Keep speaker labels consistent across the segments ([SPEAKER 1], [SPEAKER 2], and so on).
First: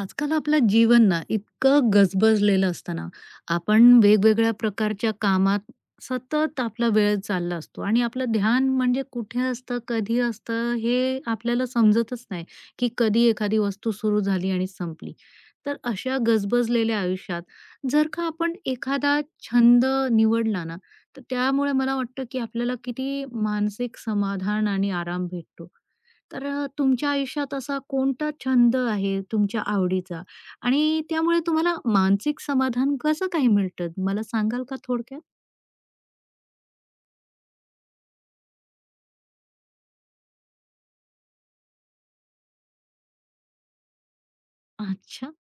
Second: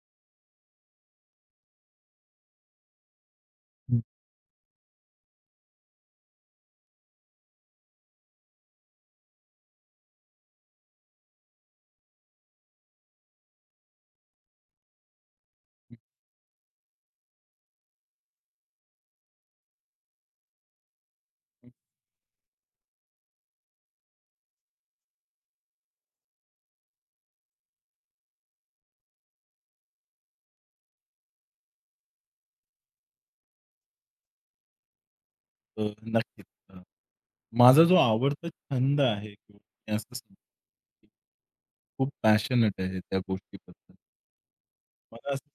[SPEAKER 1] आजकाल आपलं जीवन ना इतकं गजबजलेलं असतं ना, आपण
[SPEAKER 2] हं.
[SPEAKER 1] वेगवेगळ्या प्रकारच्या कामात सतत आपला वेळ चालला असतो आणि आपलं ध्यान म्हणजे कुठे असतं, कधी असतं हे आपल्याला समजतच नाही, की कधी एखादी वस्तू सुरू झाली आणि संपली. तर अशा गजबजलेल्या आयुष्यात जर का आपण एखादा छंद निवडला ना, तर त्यामुळे मला वाटतं, की आपल्याला किती मानसिक समाधान आणि आराम भेटतो. तुमच्या आयुष्यात असा कोणता छंद आहे तुमच्या आवडीचा आणि त्यामुळे तुम्हाला मानसिक समाधान कसं काय मिळतं मला सांगाल का थोडक्यात?
[SPEAKER 2] अ, नक्कीच. माझा जो आवडता छंद आहे किंवा मी असं समजेन, की खूप पॅशनेट आहे त्या गोष्टीबद्दल. मला
[SPEAKER 1] अच्छा.
[SPEAKER 2] असं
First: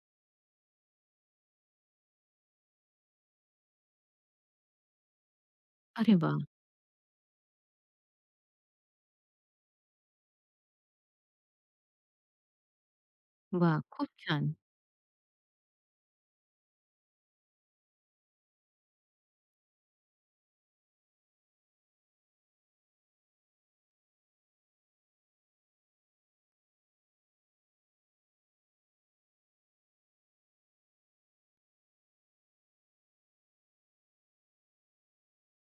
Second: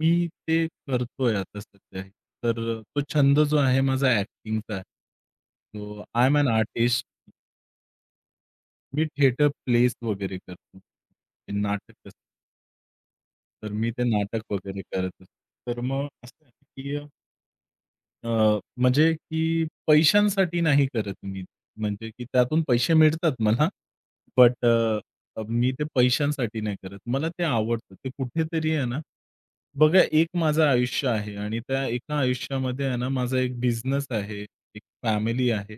[SPEAKER 2] मी ते करतोय आता सध्याही. तर तो छंद जो आहे माझा ॲक्टिंगचा आहे. सो
[SPEAKER 1] अरे
[SPEAKER 2] आय एम
[SPEAKER 1] वाह!
[SPEAKER 2] An artist. मी थिएटर प्लेस वगैरे करतो. ते नाटक असतं. तर
[SPEAKER 1] वाह!
[SPEAKER 2] मी ते
[SPEAKER 1] खूप
[SPEAKER 2] नाटक
[SPEAKER 1] छान.
[SPEAKER 2] वगैरे करत असतो. तर मग असं आहे, की अ, म्हणजे की पैशांसाठी नाही करत मी. म्हणजे की त्यातून पैसे मिळतात मला, बट मी ते पैशांसाठी नाही करत. मला ते आवडतं. ते कुठेतरी आहे ना, बघा एक माझं आयुष्य आहे आणि त्या एका आयुष्यामध्ये आहे ना, माझा एक बिझनेस आहे, एक फॅमिली आहे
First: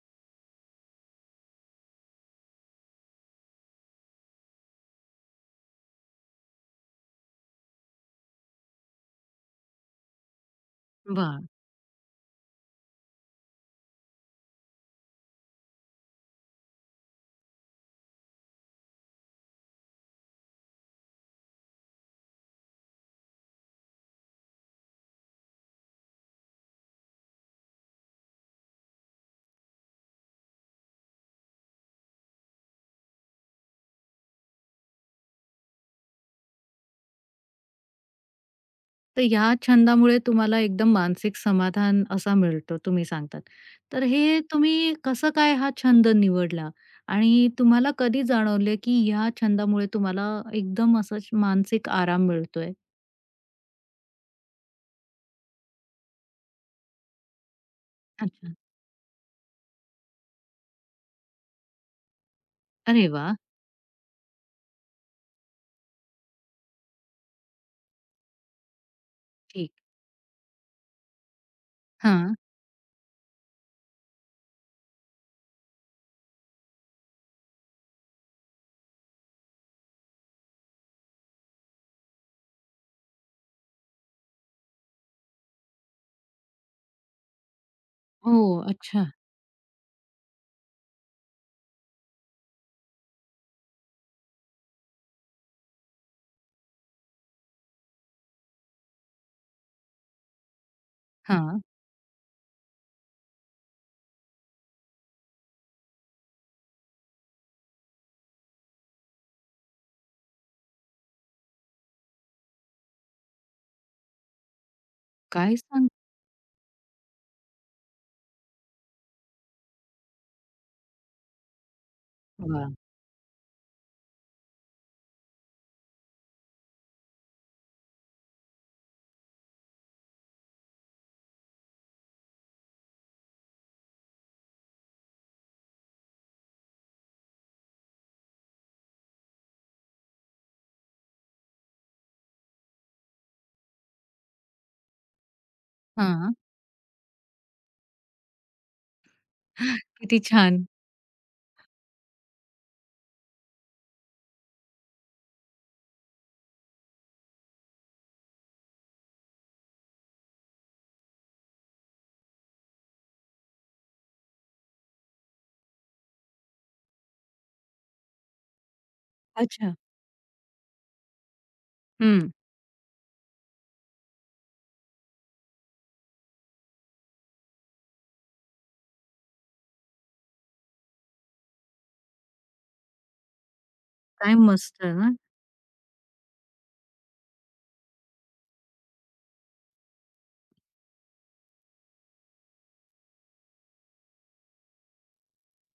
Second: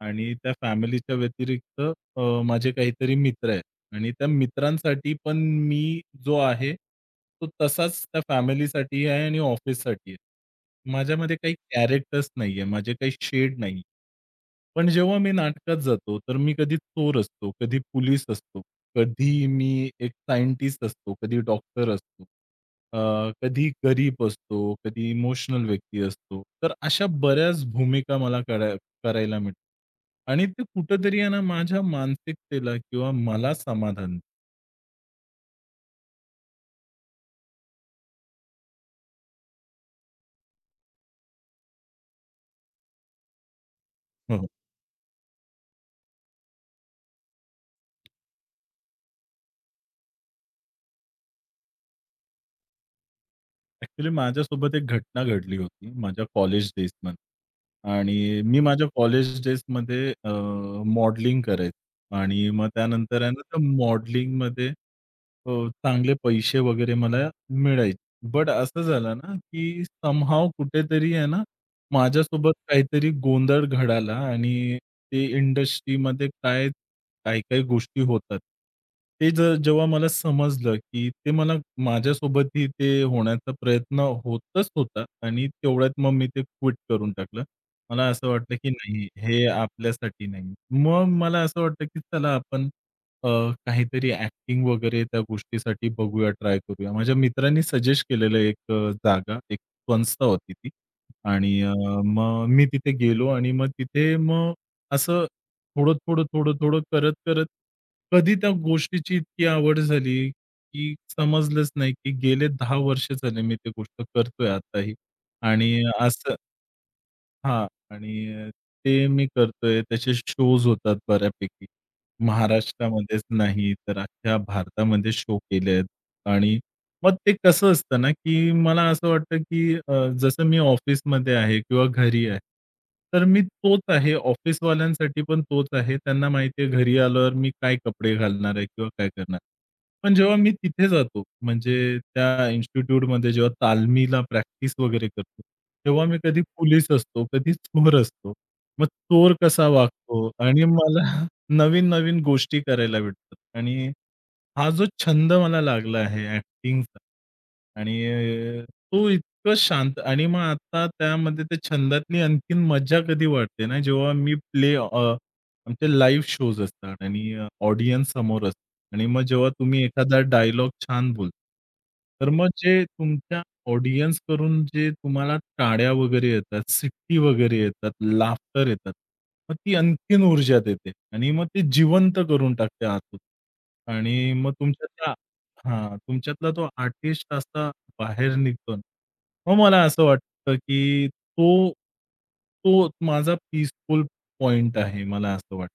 [SPEAKER 2] आणि त्या फॅमिलीच्या व्यतिरिक्त माझे काहीतरी मित्र आहेत. आणि त्या मित्रांसाठी पण मी जो आहे, तो तसाच त्या फॅमिलीसाठी आहे आणि ऑफिससाठी आहे. माझ्यामध्ये
[SPEAKER 1] वाह!
[SPEAKER 2] काही कॅरेक्टर्स नाहीये, माझे काही शेड नाही. पण जेव्हा मी नाटकात जातो, तर मी कधी चोर असतो, कधी पोलीस असतो, कधी मी एक सायंटिस्ट असतो, कधी डॉक्टर असतो, कधी गरीब असतो, कधी इमोशनल व्यक्ती असतो. तर अशा बऱ्याच भूमिका मला करायला मिळतं. आणि ते कुठेतरी आहे ना माझ्या मानसिकतेला किंवा मला समाधान.
[SPEAKER 1] तर या छंदामुळे तुम्हाला एकदम मानसिक समाधान असा मिळतो तुम्ही सांगतात. तर
[SPEAKER 2] हो,
[SPEAKER 1] हे
[SPEAKER 2] हो.
[SPEAKER 1] तुम्ही कसं काय हा छंद निवडला? आणि तुम्हाला कधी जाणवले की या छंदामुळे तुम्हाला एकदम मानसिक आराम मिळतोय?
[SPEAKER 2] ॲक्चुअली माझ्यासोबत एक घटना घडली होती माझ्या कॉलेज डेजमध्ये. आणि
[SPEAKER 1] अच्छा.
[SPEAKER 2] मी माझ्या कॉलेज डेजमध्ये मॉडलिंग करायचो आणि मग
[SPEAKER 1] अरे
[SPEAKER 2] त्यानंतर आहे
[SPEAKER 1] वाह!
[SPEAKER 2] ना त्या मॉडलिंगमध्ये अ, चांगले पैसे वगैरे मला मिळायचे. बट असं झालं ना,
[SPEAKER 1] ठीक.
[SPEAKER 2] की समहाऊ कुठेतरी आहे ना
[SPEAKER 1] हां.
[SPEAKER 2] माझ्यासोबत काहीतरी गोंधळ घडाला आणि ते इंडस्ट्रीमध्ये काय काही-काही गोष्टी होतात. ते जर जेव्हा मला समजलं, की ते मला माझ्यासोबतही ते होण्याचा प्रयत्न होतच होता आणि तेवढ्यात मग मी ते क्विट करून टाकलं. मला असं
[SPEAKER 1] हो.
[SPEAKER 2] वाटलं, की
[SPEAKER 1] अच्छा.
[SPEAKER 2] नाही हे आपल्यासाठी नाही. मग मला असं वाटलं, की चला आपण अ, काहीतरी ॲक्टिंग वगैरे त्या गोष्टीसाठी बघूया, ट्राय करूया. माझ्या मित्रांनी सजेस्ट केलेलं एक जागा, एक संस्था होती ती आणि
[SPEAKER 1] हां.
[SPEAKER 2] मग मी तिथे गेलो आणि मग तिथे मग असं थोडं, थोडं, थोडं, थोडं करत, करत कधी त्या गोष्टीची इतकी आवड झाली, की समजलंच नाही, की गेले 10 वर्ष झाले मी ती गोष्ट करतोय आताही.
[SPEAKER 1] काय
[SPEAKER 2] आणि
[SPEAKER 1] सांगता?
[SPEAKER 2] असं हां. आणि ते मी करतोय. त्याचे शोज होतात बऱ्यापैकी.
[SPEAKER 1] वाह!
[SPEAKER 2] महाराष्ट्रामध्येच नाही, तर अख्ख्या भारतामध्ये शो केले आहेत. आणि मग ते कसं असतं ना, की मला असं वाटतं, की जसं मी ऑफिसमध्ये आहे किंवा घरी आहे. तर मी तोच आहे. ऑफिसवाल्यांसाठी पण तोच आहे. त्यांना माहिती आहे घरी आल्यावर मी काय कपडे घालणार आहे किंवा काय करणार. पण जेव्हा मी तिथे जातो, म्हणजे त्या इन्स्टिट्यूटमध्ये जेव्हा तालमीला प्रॅक्टिस वगैरे करतो, तेव्हा मी
[SPEAKER 1] हां.
[SPEAKER 2] कधी पोलीस असतो, कधी चोर असतो. मग चोर कसा
[SPEAKER 1] किती
[SPEAKER 2] वागतो आणि
[SPEAKER 1] छान.
[SPEAKER 2] मला नवीन-नवीन गोष्टी करायला भेटतात आणि हा जो छंद मला लागला आहे ॲक्टिंगचा आणि तो इतकं शांत आणि मग आता त्यामध्ये त्या छंदातली आणखीन मज्जा कधी वाटते ना, जेव्हा मी प्ले आमचे लाईव्ह शोज असतात आणि ऑडियन्स समोर असतो आणि मग जेव्हा
[SPEAKER 1] अच्छा.
[SPEAKER 2] तुम्ही एखादा डायलॉग छान बोलता, तर
[SPEAKER 1] हं.
[SPEAKER 2] मग जे तुमच्या ऑडियन्स करून जे तुम्हाला टाळ्या वगैरे येतात, शिट्टी वगैरे येतात, लाफ्टर येतात. मग ती आणखीन ऊर्जा देते आणि मग ते जिवंत करून टाकते आतून. आणि
[SPEAKER 1] काय
[SPEAKER 2] मग
[SPEAKER 1] मस्त ना.
[SPEAKER 2] तुमच्यातला हां, तुमच्यातला तो आर्टिस्ट असा बाहेर निघतो ना. मग मला असं वाटतं, की तो माझा पीसफुल पॉइंट आहे, मला असं वाटतं.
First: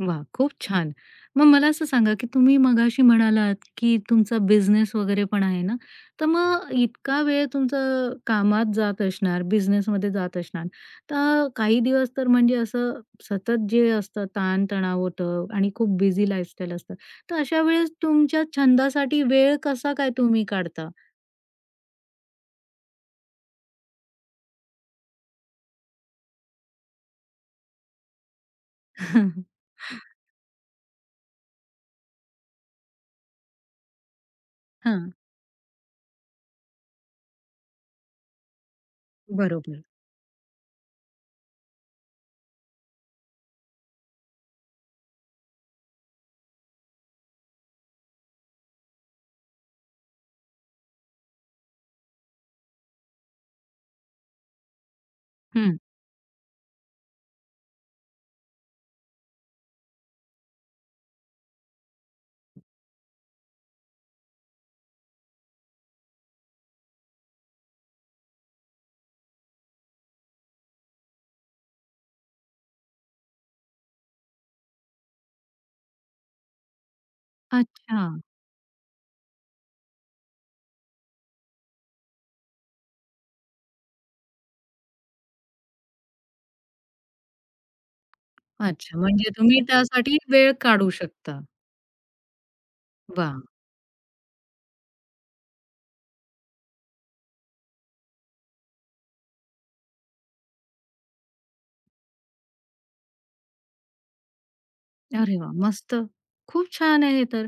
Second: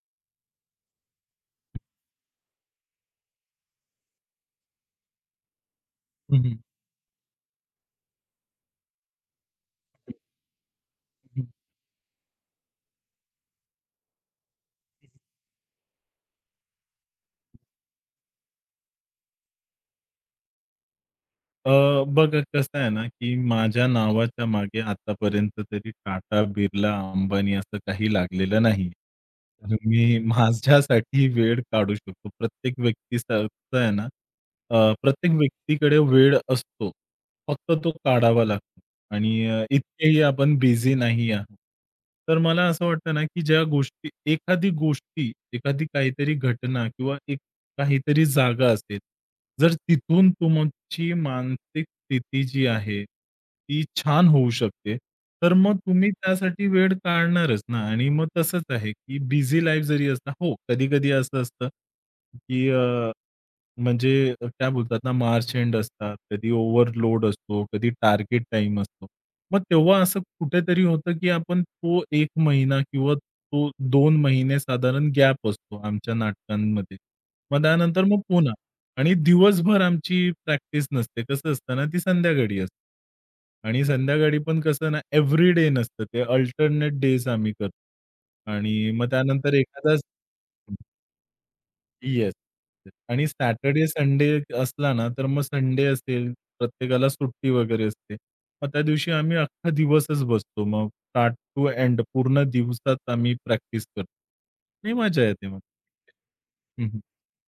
[SPEAKER 1] वाह! खूप छान. मग मला असं सांगा, की तुम्ही मगाशी म्हणालात, की तुमचा बिझनेस वगैरे पण आहे ना, तर
[SPEAKER 2] हं, हं.
[SPEAKER 1] मग इतका वेळ तुमचं कामात जात असणार, बिझनेसमध्ये जात असणार. तर काही दिवस तर म्हणजे असं सतत जे असतं ताण-तणाव होतं आणि खूप बिझी लाईफस्टाईल असतं. तर अशा वेळेस तुमच्या छंदासाठी वेळ कसा काय तुम्ही काढता?
[SPEAKER 2] अ, बघा कसं आहे ना, की माझ्या नावाच्या मागे आतापर्यंत तरी टाटा, बिर्ला, अंबानी असं काही लागलेलं नाहीये. तर मी माझ्यासाठी वेळ काढू शकतो. प्रत्येक व्यक्तीसारखं आहे ना,
[SPEAKER 1] हां.
[SPEAKER 2] प्रत्येक व्यक्तीकडे वेळ असतो. फक्त तो काढावा लागतो आणि
[SPEAKER 1] बरोबर.
[SPEAKER 2] इतकेही आपण बिझी नाही आहोत. तर मला असं वाटतं ना, की ज्या गोष्टी एखादी गोष्टी, एखादी काहीतरी घटना किंवा काहीतरी जागा असेल. जर तिथून तुमची मानसिक स्थिती जी आहे, ती छान होऊ शकते. तर मग
[SPEAKER 1] हं.
[SPEAKER 2] तुम्ही त्यासाठी वेळ काढणारच ना आणि मग तसंच आहे, की बिझी लाईफ जरी असणार हो, कधी-कधी असं असतं, की म्हणजे काय बोलतात ना, मार्च एंड असतात, कधी ओव्हरलोड असतो, कधी टार्गेट टाइम असतो. मग तेव्हा असं कुठेतरी होतं, की आपण तो 1 महिना किंवा तो 2 महिने साधारण गॅप असतो आमच्या नाटकांमध्ये. मग
[SPEAKER 1] अच्छा.
[SPEAKER 2] त्यानंतर मग पुन्हा आणि दिवसभर आमची प्रॅक्टिस नसते. कसं असतं ना, ती संध्याकाळी असते. आणि संध्याकाळी पण कसं ना, एव्हरीडे नसतं ते अल्टरनेट डेज आम्ही करतो. आणि
[SPEAKER 1] अच्छा.
[SPEAKER 2] मग
[SPEAKER 1] म्हणजे
[SPEAKER 2] त्यानंतर
[SPEAKER 1] तुम्ही
[SPEAKER 2] एखादाच.
[SPEAKER 1] त्यासाठी वेळ काढू शकता.
[SPEAKER 2] येस. आणि
[SPEAKER 1] वा,
[SPEAKER 2] सॅटर्डे, संडे असला ना, तर मग संडे असेल, प्रत्येकाला सुट्टी वगैरे असते. मग त्या दिवशी आम्ही अख्खा दिवसच बसतो. मग स्टार्ट टू एंड पूर्ण दिवसात आम्ही प्रॅक्टिस करतो. नाही मजा
[SPEAKER 1] अरे
[SPEAKER 2] येते
[SPEAKER 1] वा,
[SPEAKER 2] मग.
[SPEAKER 1] मस्त. खूप
[SPEAKER 2] हं, हं.
[SPEAKER 1] छान आहे हे तर.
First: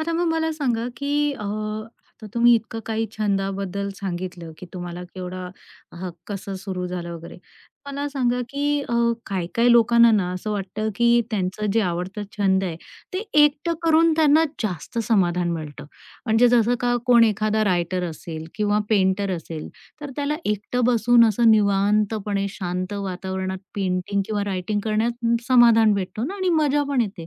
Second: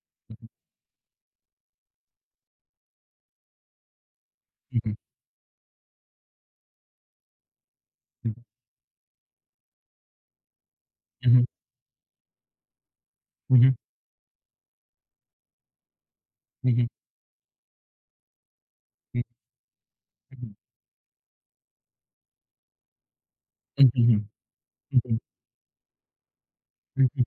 [SPEAKER 1] आता मग
[SPEAKER 2] हं,
[SPEAKER 1] मला सांगा, की आता तुम्ही इतकं काही छंदाबद्दल सांगितलं, की
[SPEAKER 2] हं.
[SPEAKER 1] तुम्हाला केवढा कसं सुरू झालं वगैरे. मला
[SPEAKER 2] हं, हं.
[SPEAKER 1] सांगा, की काही-काही लोकांना ना असं वाटतं, की
[SPEAKER 2] हं, हं.
[SPEAKER 1] त्यांचं जे आवडतं छंद आहे, ते
[SPEAKER 2] हं, हं.
[SPEAKER 1] एकटं करून त्यांना जास्त समाधान मिळतं. म्हणजे
[SPEAKER 2] हं,
[SPEAKER 1] जसं
[SPEAKER 2] हं.
[SPEAKER 1] का कोण एखादा रायटर असेल किंवा
[SPEAKER 2] हं,
[SPEAKER 1] पेंटर असेल तर त्याला
[SPEAKER 2] हं.
[SPEAKER 1] एकटं बसून असं निवांतपणे शांत वातावरणात
[SPEAKER 2] हं,
[SPEAKER 1] पेंटिंग किंवा रायटिंग
[SPEAKER 2] हं.
[SPEAKER 1] करण्यात समाधान भेटतो ना आणि मजा पण
[SPEAKER 2] हं, हं.
[SPEAKER 1] येते.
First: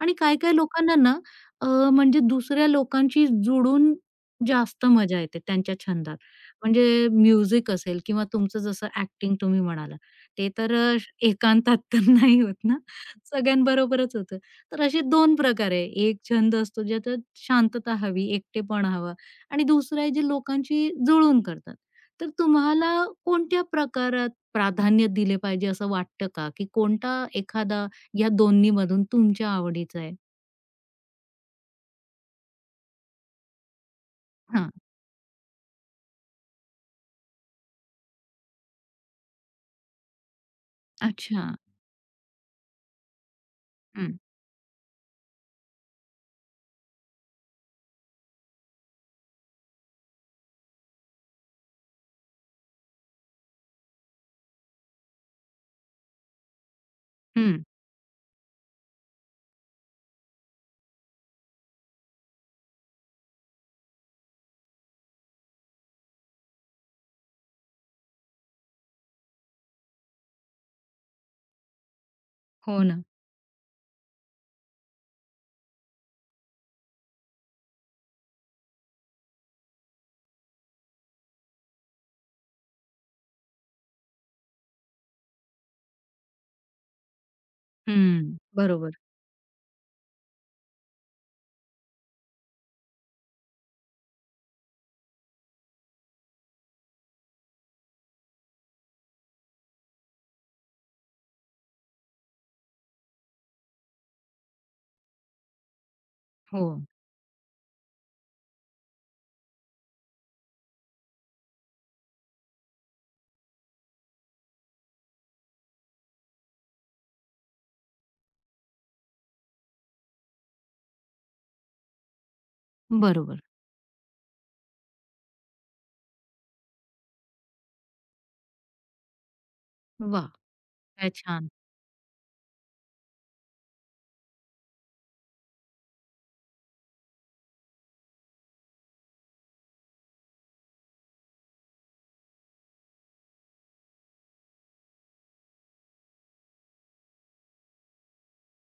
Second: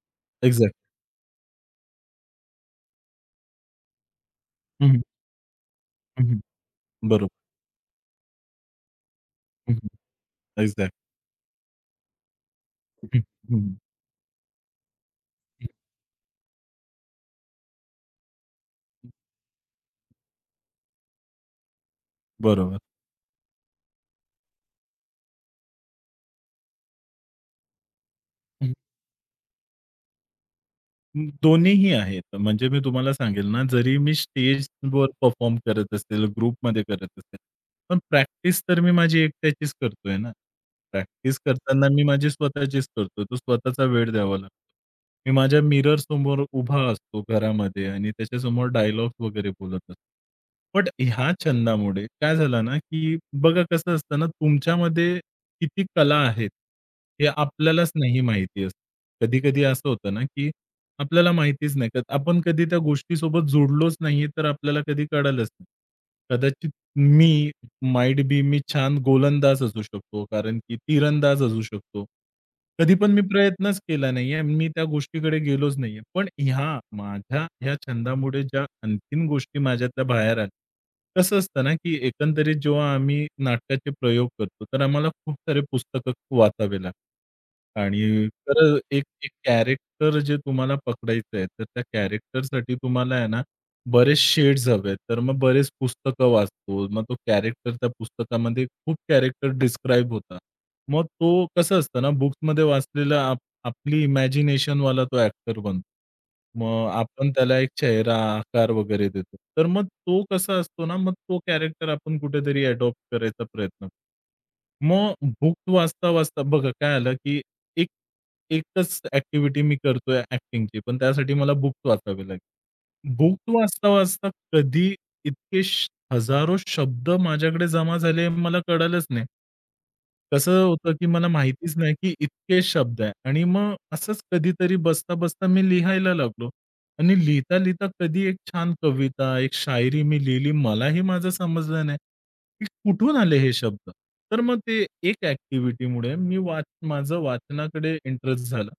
[SPEAKER 1] आणि काही-काही लोकांना ना अ, म्हणजे दुसऱ्या लोकांशी जुडून जास्त
[SPEAKER 2] हं,
[SPEAKER 1] मजा येते त्यांच्या छंदात.
[SPEAKER 2] हं.
[SPEAKER 1] म्हणजे
[SPEAKER 2] बरोबर.
[SPEAKER 1] म्युझिक असेल किंवा तुमचं जसं ॲक्टिंग तुम्ही
[SPEAKER 2] हं, हं. बरोबर.
[SPEAKER 1] म्हणालात.
[SPEAKER 2] हं,
[SPEAKER 1] ते तर एकांतात तर नाही होत ना.
[SPEAKER 2] हं,
[SPEAKER 1] सगळ्यांबरोबरच होतं. तर असे 2
[SPEAKER 2] हं.
[SPEAKER 1] प्रकार आहे. एक छंद असतो ज्याच्यात शांतता हवी, एकटेपण हवं आणि दुसरं आहे जे लोकांशी जुळून करतात. तर
[SPEAKER 2] बरोबर.
[SPEAKER 1] तुम्हाला कोणत्या प्रकारात प्राधान्य दिले पाहिजे असं वाटतं का? की कोणता एखादा या दोन्हीमधून तुमच्या आवडीचा आहे?
[SPEAKER 2] दोन्हीही आहेत. म्हणजे मी तुम्हाला सांगेल ना, जरी मी
[SPEAKER 1] हां.
[SPEAKER 2] स्टेजवर परफॉर्म करत असेल, ग्रुपमध्ये करत असेल, पण प्रॅक्टिस तर मी माझी एकट्याचीच करतोय ना. प्रॅक्टिस
[SPEAKER 1] अच्छा.
[SPEAKER 2] करताना मी माझी स्वतःचीच करतो. तो स्वतःचा वेळ
[SPEAKER 1] हं,
[SPEAKER 2] द्यावा लागतो. मी माझ्या मिरर समोर उभा असतो घरामध्ये आणि त्याच्यासमोर डायलॉग्स वगैरे बोलत असतो. बट ह्या छंदामुळे काय झालं ना, की बघा कसं असतं ना, तुमच्यामध्ये किती कला आहेत, हे
[SPEAKER 1] हं.
[SPEAKER 2] आपल्यालाच नाही माहिती असतं. कधी-कधी असं होतं ना, की आपल्याला माहितीच नाही. तर आपण कधी त्या गोष्टीसोबत जोडलोच नाहीये, तर आपल्याला कधी कळालंच नाही. कदाचित मी माईट बी मी छान गोलंदाज असू शकतो, कारण की तीरंदाज असू शकतो.
[SPEAKER 1] हो
[SPEAKER 2] कधी
[SPEAKER 1] ना.
[SPEAKER 2] पण मी प्रयत्नच केला नाहीये. मी त्या गोष्टीकडे गेलोच नाहीये. पण ह्या माझ्या ह्या छंदामुळे ज्या आणखीन गोष्टी माझ्यातल्या बाहेर आल्या. कसं असतं ना, की एकंदरीत जेव्हा आम्ही नाटकाचे प्रयोग करतो, तर आम्हाला खूप सारे पुस्तकं वाचावे लागतात. आणि
[SPEAKER 1] हं.
[SPEAKER 2] तर
[SPEAKER 1] बरोबर.
[SPEAKER 2] एक एक कॅरेक्टर जे तुम्हाला पकडायचं आहे, तर त्या कॅरेक्टरसाठी तुम्हाला आहे ना बरेच शेड्स हवेत. तर मग बरेच पुस्तकं वाचतो. मग तो कॅरेक्टर त्या पुस्तकामध्ये खूप कॅरेक्टर डिस्क्राईब होता. मग तो कसं असतं ना, बुक्समध्ये वाचलेला आपली इमॅजिनेशनवाला तो ॲक्टर बनतो.
[SPEAKER 1] हो.
[SPEAKER 2] मग आपण त्याला एक चेहरा, आकार वगैरे देतो. तर मग तो कसा असतो ना, मग तो कॅरेक्टर आपण कुठेतरी अडॉप्ट करायचा प्रयत्न करतो. मग बुक वाचता-वाचता बघा काय आलं, की एक एकच ॲक्टिव्हिटी मी करतोय ॲक्टिंगची, पण त्यासाठी मला बुक्स वाचावे लागले. बुक
[SPEAKER 1] बरोबर.
[SPEAKER 2] वाचता-वाचता कधी इतके श हजारो शब्द माझ्याकडे जमा झाले मला कळालंच नाही.
[SPEAKER 1] वाह!
[SPEAKER 2] कसं होतं, की
[SPEAKER 1] काय
[SPEAKER 2] मला
[SPEAKER 1] छान.
[SPEAKER 2] माहितीच नाही, की इतके शब्द आहे आणि मग असंच कधीतरी बसता-बसता मी लिहायला लागलो आणि लिहिता-लिहिता कधी एक छान कविता, एक शायरी मी लिहिली. मलाही माझं समजलं नाही, की कुठून आले हे शब्द. तर मग ते एक ॲक्टिव्हिटीमुळे मी माझं वाचनाकडे इंटरेस्ट झाला.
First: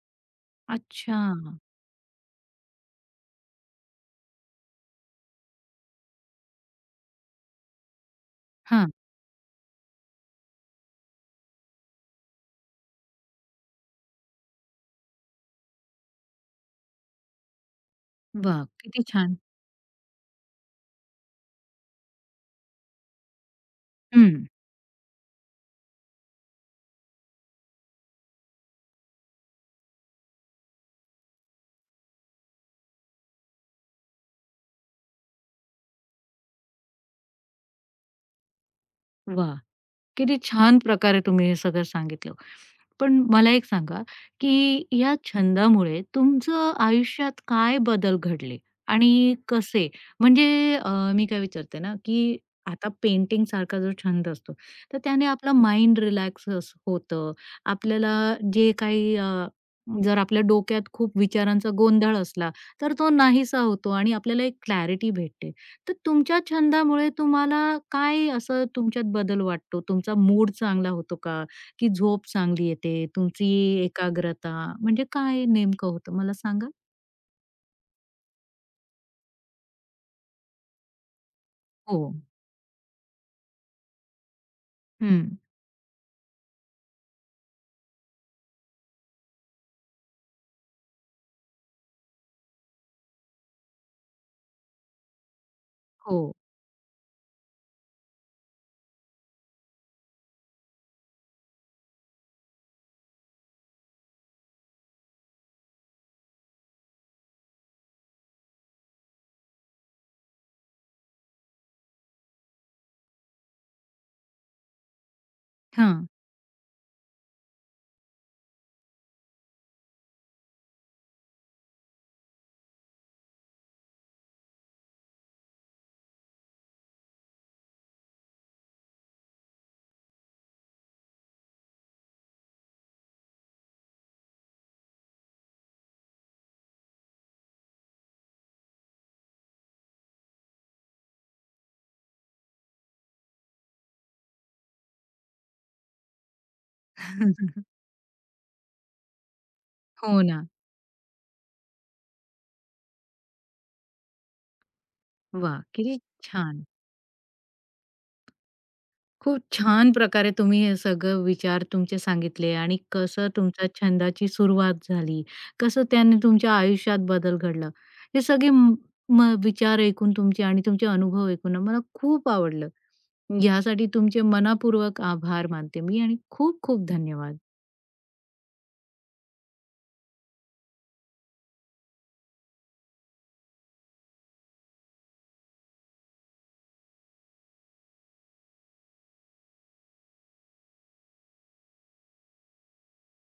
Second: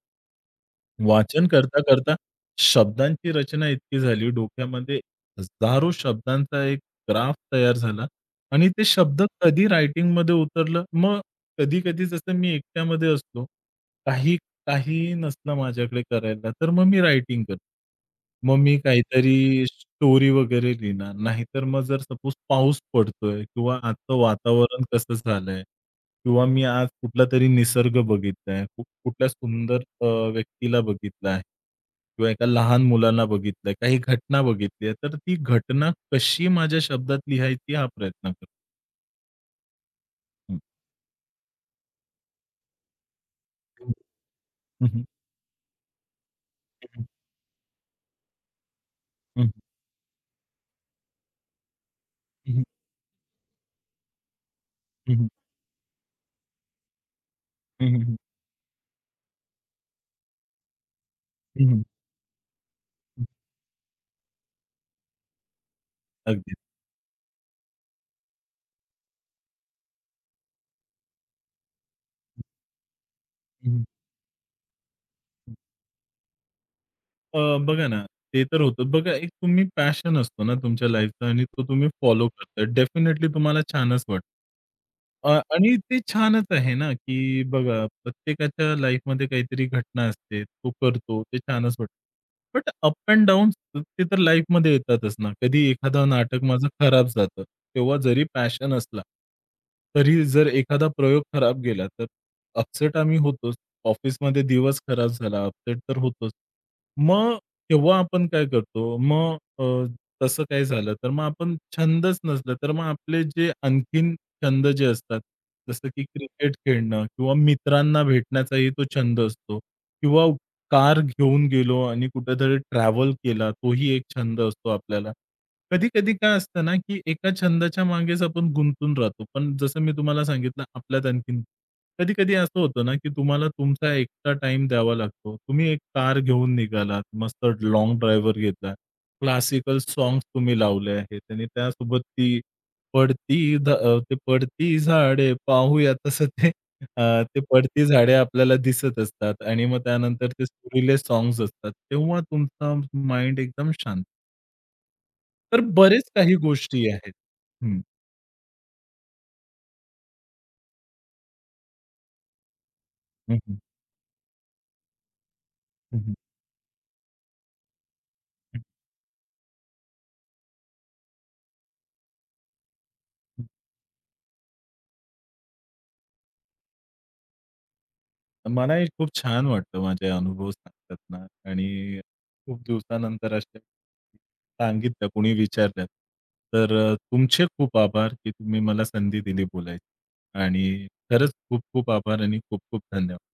[SPEAKER 1] अच्छा.
[SPEAKER 2] वाचन करता-करता शब्दांची रचना इतकी झाली हो, डोक्यामध्ये हजारो शब्दांचा एक ग्राफ तयार झाला आणि ते
[SPEAKER 1] हां.
[SPEAKER 2] शब्द कधी रायटिंगमध्ये उतरलं. मग कधी-कधी जसं मी एकट्यामध्ये असलो काही काहीही नसलं माझ्याकडे करायला, तर मग मी रायटिंग करतो. मग
[SPEAKER 1] वाह!
[SPEAKER 2] मी
[SPEAKER 1] किती
[SPEAKER 2] काहीतरी
[SPEAKER 1] छान.
[SPEAKER 2] स्टोरी वगैरे लिहिणार. नाहीतर मग जर सपोज पाऊस पडतोय किंवा आजचं
[SPEAKER 1] हं.
[SPEAKER 2] वातावरण कसं झालंय किंवा मी आज कुठलातरी निसर्ग बघितलाय, कुठल्या सुंदर व्यक्तीला बघितला किंवा एका लहान मुलाला बघितलंय, काही घटना बघितली तर ती घटना कशी माझ्या शब्दात लिहायची हा प्रयत्न करतो.
[SPEAKER 1] वाह! किती
[SPEAKER 2] हं.
[SPEAKER 1] छान प्रकारे तुम्ही हे सगळं सांगितलं. पण मला एक सांगा, की
[SPEAKER 2] हं, हं.
[SPEAKER 1] या छंदामुळे तुमचं
[SPEAKER 2] हं, हं.
[SPEAKER 1] आयुष्यात काय बदल घडले आणि
[SPEAKER 2] हं, हं.
[SPEAKER 1] कसे? म्हणजे अ, मी काय विचारते ना, की
[SPEAKER 2] हं, हं.
[SPEAKER 1] आता पेंटिंगसारखा जो छंद असतो, तर त्याने
[SPEAKER 2] हं,
[SPEAKER 1] आपला माइंड रिलॅक्स अस होतं. आपल्याला जे काही अ, जर आपल्या डोक्यात खूप विचारांचा गोंधळ असला, तर तो नाहीसा होतो आणि आपल्याला एक क्लॅरिटी भेटते. तर तुमच्या
[SPEAKER 2] अगदी.
[SPEAKER 1] छंदामुळे तुम्हाला काय असं तुमच्यात बदल वाटतो? तुमचा मूड चांगला होतो का? की झोप चांगली येते, तुमची
[SPEAKER 2] हं,
[SPEAKER 1] एकाग्रता म्हणजे काय नेमकं होतं मला सांगा?
[SPEAKER 2] अ, बघा ना, ते तर होतं. बघा एक तुम्ही पॅशन असतो ना तुमच्या लाईफचा आणि तो तुम्ही
[SPEAKER 1] हो.
[SPEAKER 2] फॉलो करता. डेफिनेटली तुम्हाला छानच वाटतं.
[SPEAKER 1] हं.
[SPEAKER 2] अ, आणि ते छानच आहे ना, की बघा प्रत्येकाच्या लाईफमध्ये काहीतरी घटना असते. तो करतो, ते छानच वाटतं. बट अप एंड डाउन्स ते तर लाईफमध्ये येतातच ना. कधी एखादं
[SPEAKER 1] हो.
[SPEAKER 2] नाटक माझं खराब जातं. तेव्हा जरी पॅशन असला, तरी जर एखादा प्रयोग खराब गेला, तर अपसेट आम्ही होतोच. ऑफिसमध्ये दिवस खराब झाला, अपसेट तर होतोच. मग तेव्हा आपण काय करतो, मग तसं काही झालं, तर मग आपण छंदच नसला, तर मग आपले जे आणखीन छंद जे असतात, जसं की
[SPEAKER 1] हां.
[SPEAKER 2] क्रिकेट खेळणं किंवा मित्रांना भेटण्याचाही तो छंद असतो किंवा कार घेऊन गेलो आणि कुठेतरी ट्रॅव्हल केला, तोही एक छंद असतो आपल्याला. कधी-कधी काय असतं ना, की एका छंदाच्या मागेच आपण गुंतून राहतो. पण जसं मी तुम्हाला सांगितलं, आपल्यात आणखीन कधी-कधी असं होतं ना, की तुम्हाला तुमचा एक्स्ट्रा टाइम द्यावा लागतो. तुम्ही एक कार घेऊन निघालात, मस्त लाँग ड्राईव्हवर घेतला. क्लासिकल सॉन्ग्स तुम्ही लावले आहेत आणि त्यासोबत ती ते पडती झाडे पाहूया तसं ते पडती झाडे आपल्याला दिसत असतात आणि मग
[SPEAKER 1] हो
[SPEAKER 2] त्यानंतर
[SPEAKER 1] ना.
[SPEAKER 2] ते सुरीले सॉन्ग्स असतात. तेव्हा तुमचा माइंड एकदम शांत. तर
[SPEAKER 1] वाह! किती
[SPEAKER 2] बरेच काही
[SPEAKER 1] छान!
[SPEAKER 2] गोष्टी आहेत. हं,
[SPEAKER 1] खूप छान प्रकारे तुम्ही हे सगळं विचार तुमचे सांगितले आणि कसं
[SPEAKER 2] हं, हं,
[SPEAKER 1] तुमच्या छंदाची सुरुवात झाली, कसं
[SPEAKER 2] हं.
[SPEAKER 1] त्याने तुमच्या आयुष्यात बदल घडला. हे सगळे म म विचार ऐकून तुमचे आणि तुमचे अनुभव ऐकून ना मला खूप आवडलं. यासाठी तुमचे मनःपूर्वक आभार मानते मी आणि खूप खूप धन्यवाद.
[SPEAKER 2] मलाही खूप छान वाटतं माझे अनुभव सांगतात ना आणि खूप दिवसानंतर अशा सांगितल्या, कोणी विचारल्या. तर तुमचे खूप आभार की तुम्ही मला संधी दिली बोलायची आणि खरंच खूप खूप आभार आणि खूप खूप धन्यवाद.